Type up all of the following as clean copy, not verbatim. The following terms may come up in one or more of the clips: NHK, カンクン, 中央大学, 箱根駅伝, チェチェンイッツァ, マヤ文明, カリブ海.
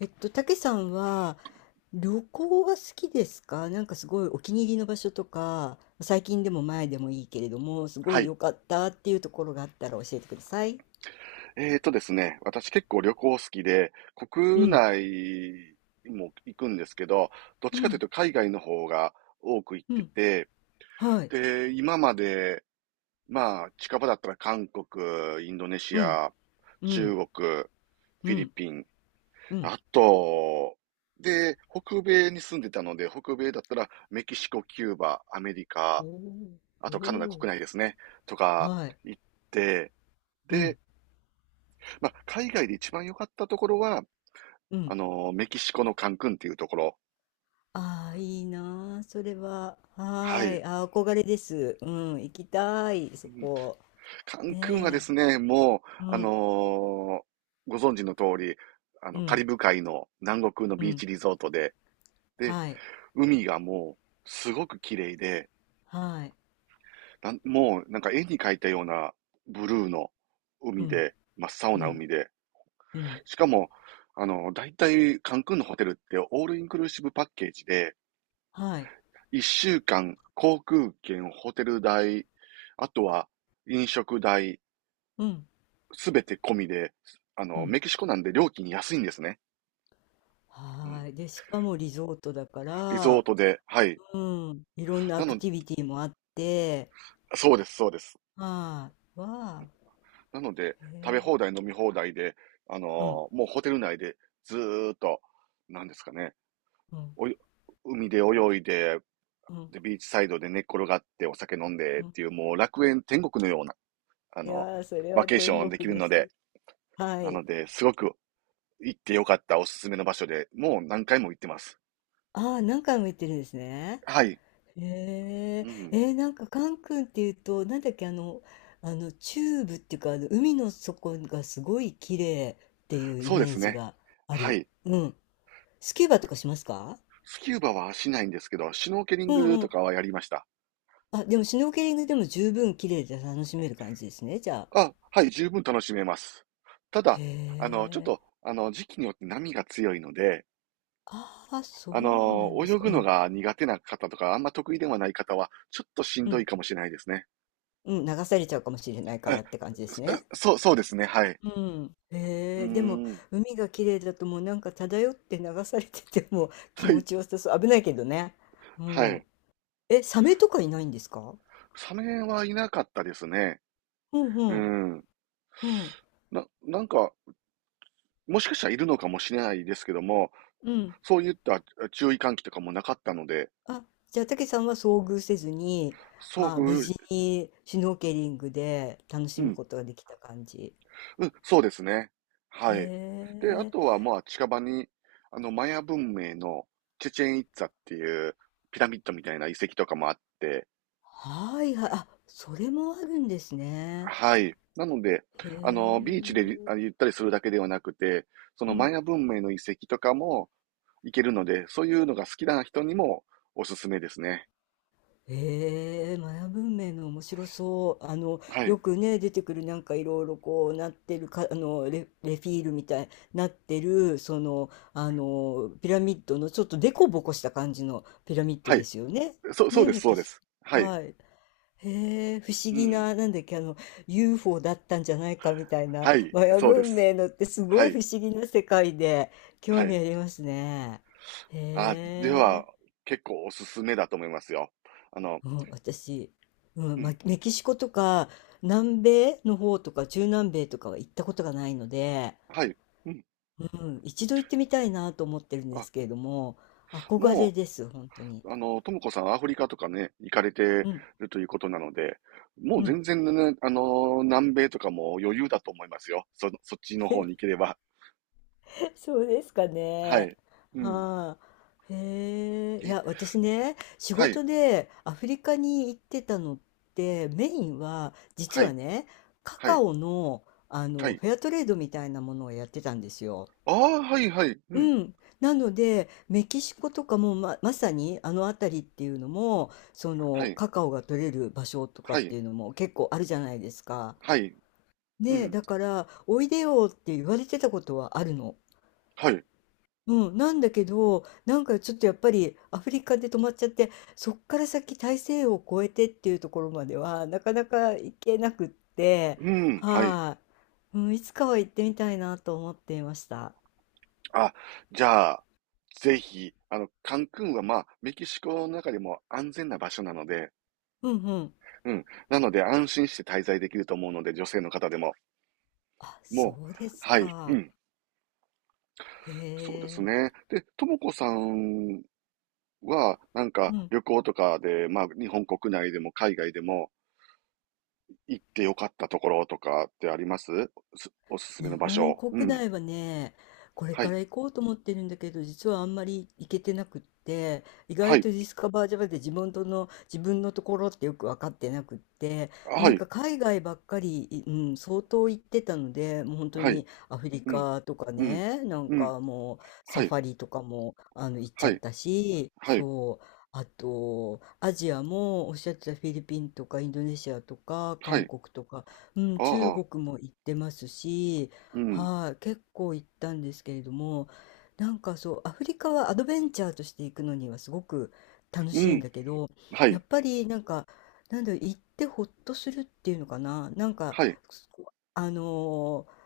たけさんは旅行は好きですか？なんかすごいお気に入りの場所とか、最近でも前でもいいけれども、すごはいい。良かったっていうところがあったら教えてください。えーとですね、私結構旅行好きで、う国ん、内も行くんですけど、どっうちかというん、と海外の方が多く行っうてん、て、はい、で、今まで、まあ、近場だったら韓国、インドネシうん、ア、う中ん、国、フうィリん、ピン、うん。あと、で、北米に住んでたので、北米だったらメキシコ、キューバ、アメリカ、おーあとカナダお国内ー、ですね、とかはい、行って、うで、ん、まあ、海外で一番良かったところは、うん。メキシコのカンクンっていうところ。ああ、いいなあ、それは。ははーい。い、あー、憧れです。うん、行きたい、うそん、こ。カンクンはでねすね、もう、え、うあのん、ーご存知の通り、うカリん、ブ海の南国のうビーん、チリゾートで、で、はい、海がもう、すごく綺麗で、はい。なんか絵に描いたようなブルーのう海んで、真っ青うなん、海で、うん、しかも、大体、カンクンのホテルってオールインクルーシブパッケージで、はい。一週間、航空券、ホテル代、あとは飲食代、うん、すべて込みで、うん。メキシコなんで料金安いんですね。うん。はい。で、しかもリゾートだかリゾーら、トで、はい。うん、いろんななアクの、ティビティもあって、そうです、そうです。はい。わあ、なので、へ食べえ、放題、飲み放題で、うん、もうホテル内でずーっと、なんですかね、うん、おい海で泳いで、うん、で、ビーチサイドで寝っ転がってお酒飲んでうっん。ていう、もう楽園天国のような、あいの、やー、それバはケーシ天ョンでき国るでのす。で、はない。ので、すごく行ってよかったおすすめの場所で、もう何回も行ってます。ああ、何回も行ってるんですね。はい。へうえ、えん。ー、なんかカン君っていうと、なんだっけ、あの、あの、チューブっていうか、あの、海の底がすごい綺麗っていうイそうでメーすジね。があはる。い。うん。スキューバとかしますか？スキューバはしないんですけど、シュノーケリンうんグうとん。かはやりました。あ、でもシュノーケリングでも十分綺麗で楽しめる感じですね、じゃあ。あ、はい、十分楽しめます。たへだ、ちょっえ。と、時期によって波が強いので、ああ、そうなんです泳か。ぐうのん。が苦手な方とか、あんま得意ではない方は、ちょっとしんうどいん。かもしれないですね。うん、流されちゃうかもしれないかえ、らって感じですね。そ、そうそうですね、はい。うん。うへえ、でもーん。海が綺麗だともうなんか漂って流されててもう 気は持い、ちよさそう。危ないけどね。うはん。い。え、サメとかいないんですか？サメはいなかったですね。うんううん。ん。うん。なんか、もしかしたらいるのかもしれないですけども、うん。そういった注意喚起とかもなかったので、あ、じゃあ、たけさんは遭遇せずに、遭あ無遇、事にシュノーケリングで楽しうむん、ことができた感じ。うん、そうですね。へはい。で、あえ、とは、まあ、近場に、マヤ文明のチェチェンイッツァっていうピラミッドみたいな遺跡とかもあって、はいはい、あ、それもあるんですね。はい。なので、へビーチでえ、ゆったりするだけではなくて、そうのマん。ヤ文明の遺跡とかも行けるので、そういうのが好きな人にもおすすめですね。へえ、マヤ文明の面白そう。あの、はい。よくね、出てくるなんかいろいろこうなってるか、あの、レ、レフィールみたいになってる、その、あの、ピラミッドのちょっとデコボコした感じのピラミッドはでい。すよね。そう、そうね、です、メそキうでシす。コ。はい。はい。へえ、不思う議ん。な、なんだっけ、あの、UFO だったんじゃないかみたいな、はい、マヤそうで文す。明のってすはごいい。不思議な世界で、興は味い。ありますね。あ、へでえ、は、結構おすすめだと思いますよ。あの、うん、私、ううん、ま、ん。メキシコとか、南米の方とか、中南米とかは行ったことがないので、はい。うん。うん、一度行ってみたいなと思ってるんであ、すけれども、憧もれです、本当に。う、ともこさん、アフリカとかね、行かれてるうん、ということなので、もううん。全然ね、南米とかも余裕だと思いますよ。そっちの方に行け れば。そうですかはね。い。うん。はい。へえ。いえ、や、私ね、仕はい、事でアフリカに行ってたのって、メインは、実ははい、ね、カはカい、オの、あはの、い。フェアトレードみたいなものをやってたんですよ。ああ、はい、はい、うん。うん。なので、メキシコとかもま、まさにあの辺りっていうのも、そはの、い、カカオが取れる場所とかっはい、ていうのも結構あるじゃないですか。はい、うねえ、ん。だから、おいでよって言われてたことはあるの。はい、うん、なんだけど、なんかちょっとやっぱりアフリカで止まっちゃって、そっから先大西洋を越えてっていうところまではなかなか行けなくって、うん、はい。はい、うん、いつかは行ってみたいなと思っていました。あ、じゃあ、ぜひ、カンクンはまあ、メキシコの中でも安全な場所なので、うんうん。うん。なので安心して滞在できると思うので、女性の方でも。あ、もう、そうですはい、うか。ん。へそうですえ。ね。で、ともこさんは、なんかうん。旅行とかで、まあ、日本国内でも海外でも行ってよかったところとかってありますおすすめ日の場本所。う国ん。内はね、これはかい。ら行こうと思ってるんだけど、実はあんまり行けてなくって、意は外い。とディスカバージャ v で自分との、自分のところってよく分かってなくって、はなんい。か海外ばっかり、うん、相当行ってたので、もう本当はい。にアフリうん。カとかうん。ね、なんうん。かもうサはフい。ァリとかもあの行っちはゃっい。たし、はい。そう。あと、アジアもおっしゃってたフィリピンとかインドネシアとかは韓い。国とか、うん、あ中あ。国も行ってますし、うん。はい、結構行ったんですけれども、なんかそう、アフリカはアドベンチャーとして行くのにはすごく楽うしいんん。だけど、はやっい。ぱりなんか、なんだろう、行ってほっとするっていうのかな、なんか、はい。あのー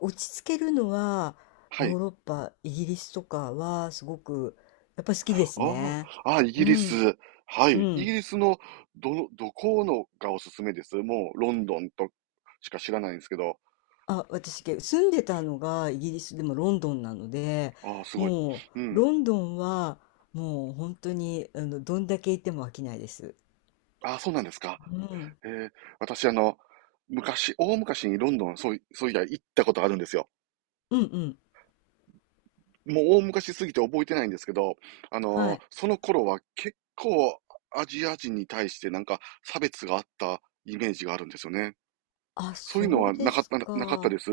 落ち着けるのは、はヨーい。ロッパ、イギリスとかはすごく、やっぱり好きですあね。あ、あ、イうギリん、ス。はうい。イギん。リスのどこのがおすすめです？もうロンドンとしか知らないんですけど。あ、私、け住んでたのがイギリスでもロンドンなので、ああ、すごい。もううん。ロンドンはもう本当にあのどんだけ行っても飽きないです。ああ、そうなんですか。うん、えー、私昔、大昔にロンドン、そういや行ったことあるんですよ。うんうん、もう大昔すぎて覚えてないんですけど、はい。その頃は結構アジア人に対してなんか差別があったイメージがあるんですよね。あ、そういうのそうはですなかったか。です、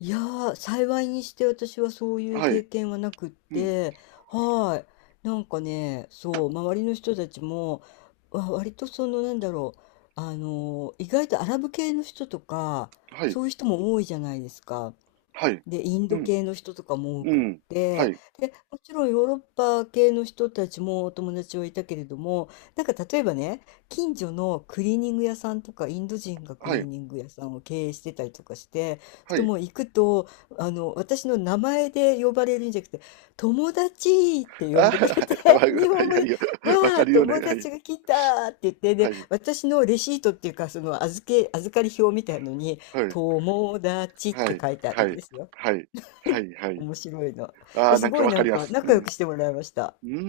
いやー、幸いにして私はそういうは経い。験はなくっうん。て、はい。なんかね、そう、周りの人たちも、わ割とその、なんだろう、あの、意外とアラブ系の人とか、はい。そういう人も多いじゃないですか。はい。で、インうドん。系の人とかも多うくっん。はて、い。で、もちろんヨーロッパ系の人たちもお友達はいたけれども、なんか例えばね、近所のクリーニング屋さんとか、インド人がクはリーい。ニング屋さんを経営してたりとかして、は人い。もう行くと、あの、私の名前で呼ばれるんじゃなくて、友達って呼あんでくれて、あ、はい。は日本い。語はいで、はい。わわかあ、るよね。友はい。達が来たって言って、はで、い。私のレシートっていうか、その預け、預かり表みたいのに、はい。友達っはてい。書いてあはるんい。ですよ。はい。はい。はい。面白いな。あえあ、すなんごかいわなかんりまかす。う仲良ん。うくしてもらいました。ー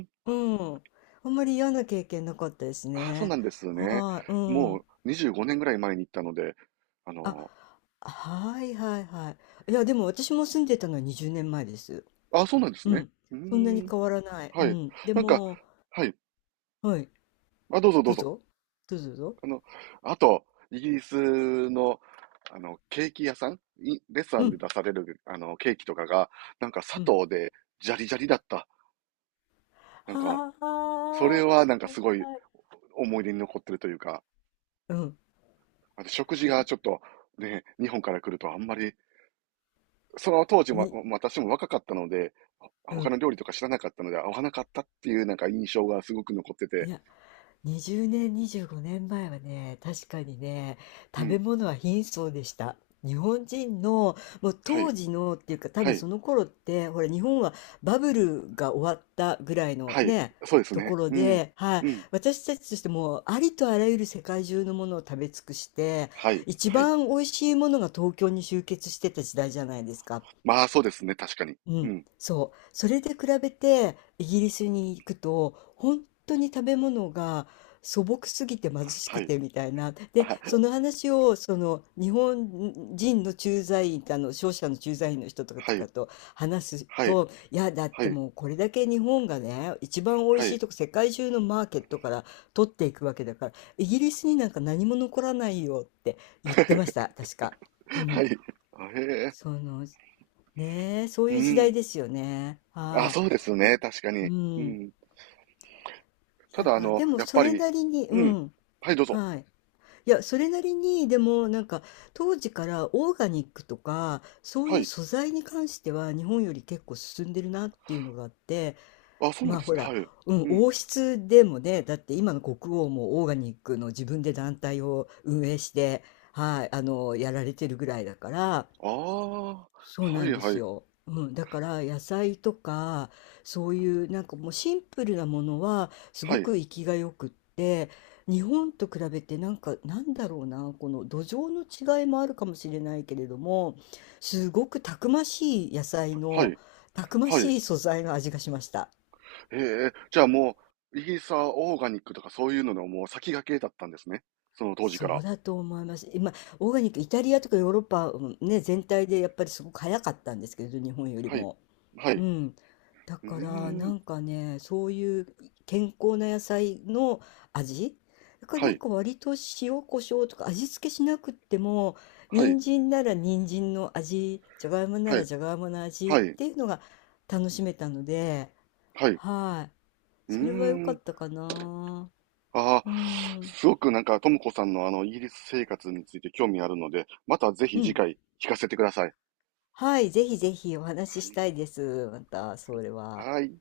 ん。うん。あんまり嫌な経験なかったですああ、そうね。なんですね。はい、うん。もう25年ぐらい前に行ったので、ああ、の、はいはいはい。いや、でも私も住んでたのは20年前です。ああ、そうなんですうね。ん。うーそんなにん。変わらない。うはい。ん。でなんか、も、はい。はい。あ、どうぞどどううぞ。ぞ。どうぞどうぞ。あの、あと、イギリスの、ケーキ屋さんレストラうンでん。出される、ケーキとかが、なんか砂うん。糖で、ジャリジャリだった。なんか、はそあ、れははなんかいすごいはい。思い出に残ってるというか、うん。あと食事がちょっと、ね、日本から来るとあんまり、その当時もに、私も若かったので、ほう他ん。の料理とか知らなかったので、合わなかったっていうなんか印象がすごく残っていて、や、20年、25年前はね、確かにね、う食べん、物は貧相でした。日本人の、もうはい、当時のっていうか、多は分い、その頃って、ほら、日本はバブルが終わったぐらいのはい、ね、そうですとこね、ろうん、で、はい、うん、私たちとしても、ありとあらゆる世界中のものを食べ尽くして、はい、一はい。番美味しいものが東京に集結してた時代じゃないですか。まあ、そうですね、確かに。ううん、ん。そう。それで比べてイギリスに行くと本当に食べ物が素朴すぎて貧しはくい。てみたいな。で、あ、その話をその日本人の駐在員、あの商社の駐在員の人とはい。かと話すはい。と、いや、だっはてい。もうこれだけ日本がね、一番美味はしいい。とこ世界中のマーケットから取っていくわけだから、イギリスになんか何も残らないよって言ってました、確か。うはい。ん。あ、へえ。そのねえ、そうういう時代ん。ですよね。あ、はそうですい。ね、い確かうに。うん。ん。いただ、や、でもやっそぱれり、なりに、ううん。ん。はい、どうぞ。はい。いや、それなりに、でもなんか、当時からオーガニックとか、そうはいうい。素材に関しては日本より結構進んでるなっていうのがあって、あ、そうなんまあですほね。ら、はい。うん、うん。王室でもね、だって今の国王もオーガニックの自分で団体を運営して、はい、あの、やられてるぐらいだから、ああ、はそうないんではすい。よ。うん、だから野菜とかそういうなんかもうシンプルなものはすはごい。く生きがよくって日本と比べてなんかなんだろうなこの土壌の違いもあるかもしれないけれどもすごくたくましい野菜はのい。たくまはい。しい素材の味がしました。へえ。じゃあもう、イーサーオーガニックとかそういうののもう先駆けだったんですね。その当時そから。うだと思います。今オーガニックイタリアとかヨーロッパ、うんね、全体でやっぱりすごく早かったんですけれど日本よりはい。も。はうい。ん。だうーからなん。んかね、そういう健康な野菜の味だからはなんい。か割と塩コショウとか味付けしなくっても、はい。人参なら人参の味、じゃがいもなはらい。じゃがいもの味っはい。ていうのが楽しめたので、はい。はい。うーそれは良かっん。たかな。ああ、うん。すごくなんか、ともこさんのイギリス生活について興味あるので、またぜひう次ん。回聞かせてください。はい。ぜひぜひお話はししい。たいです。また、それは。はい。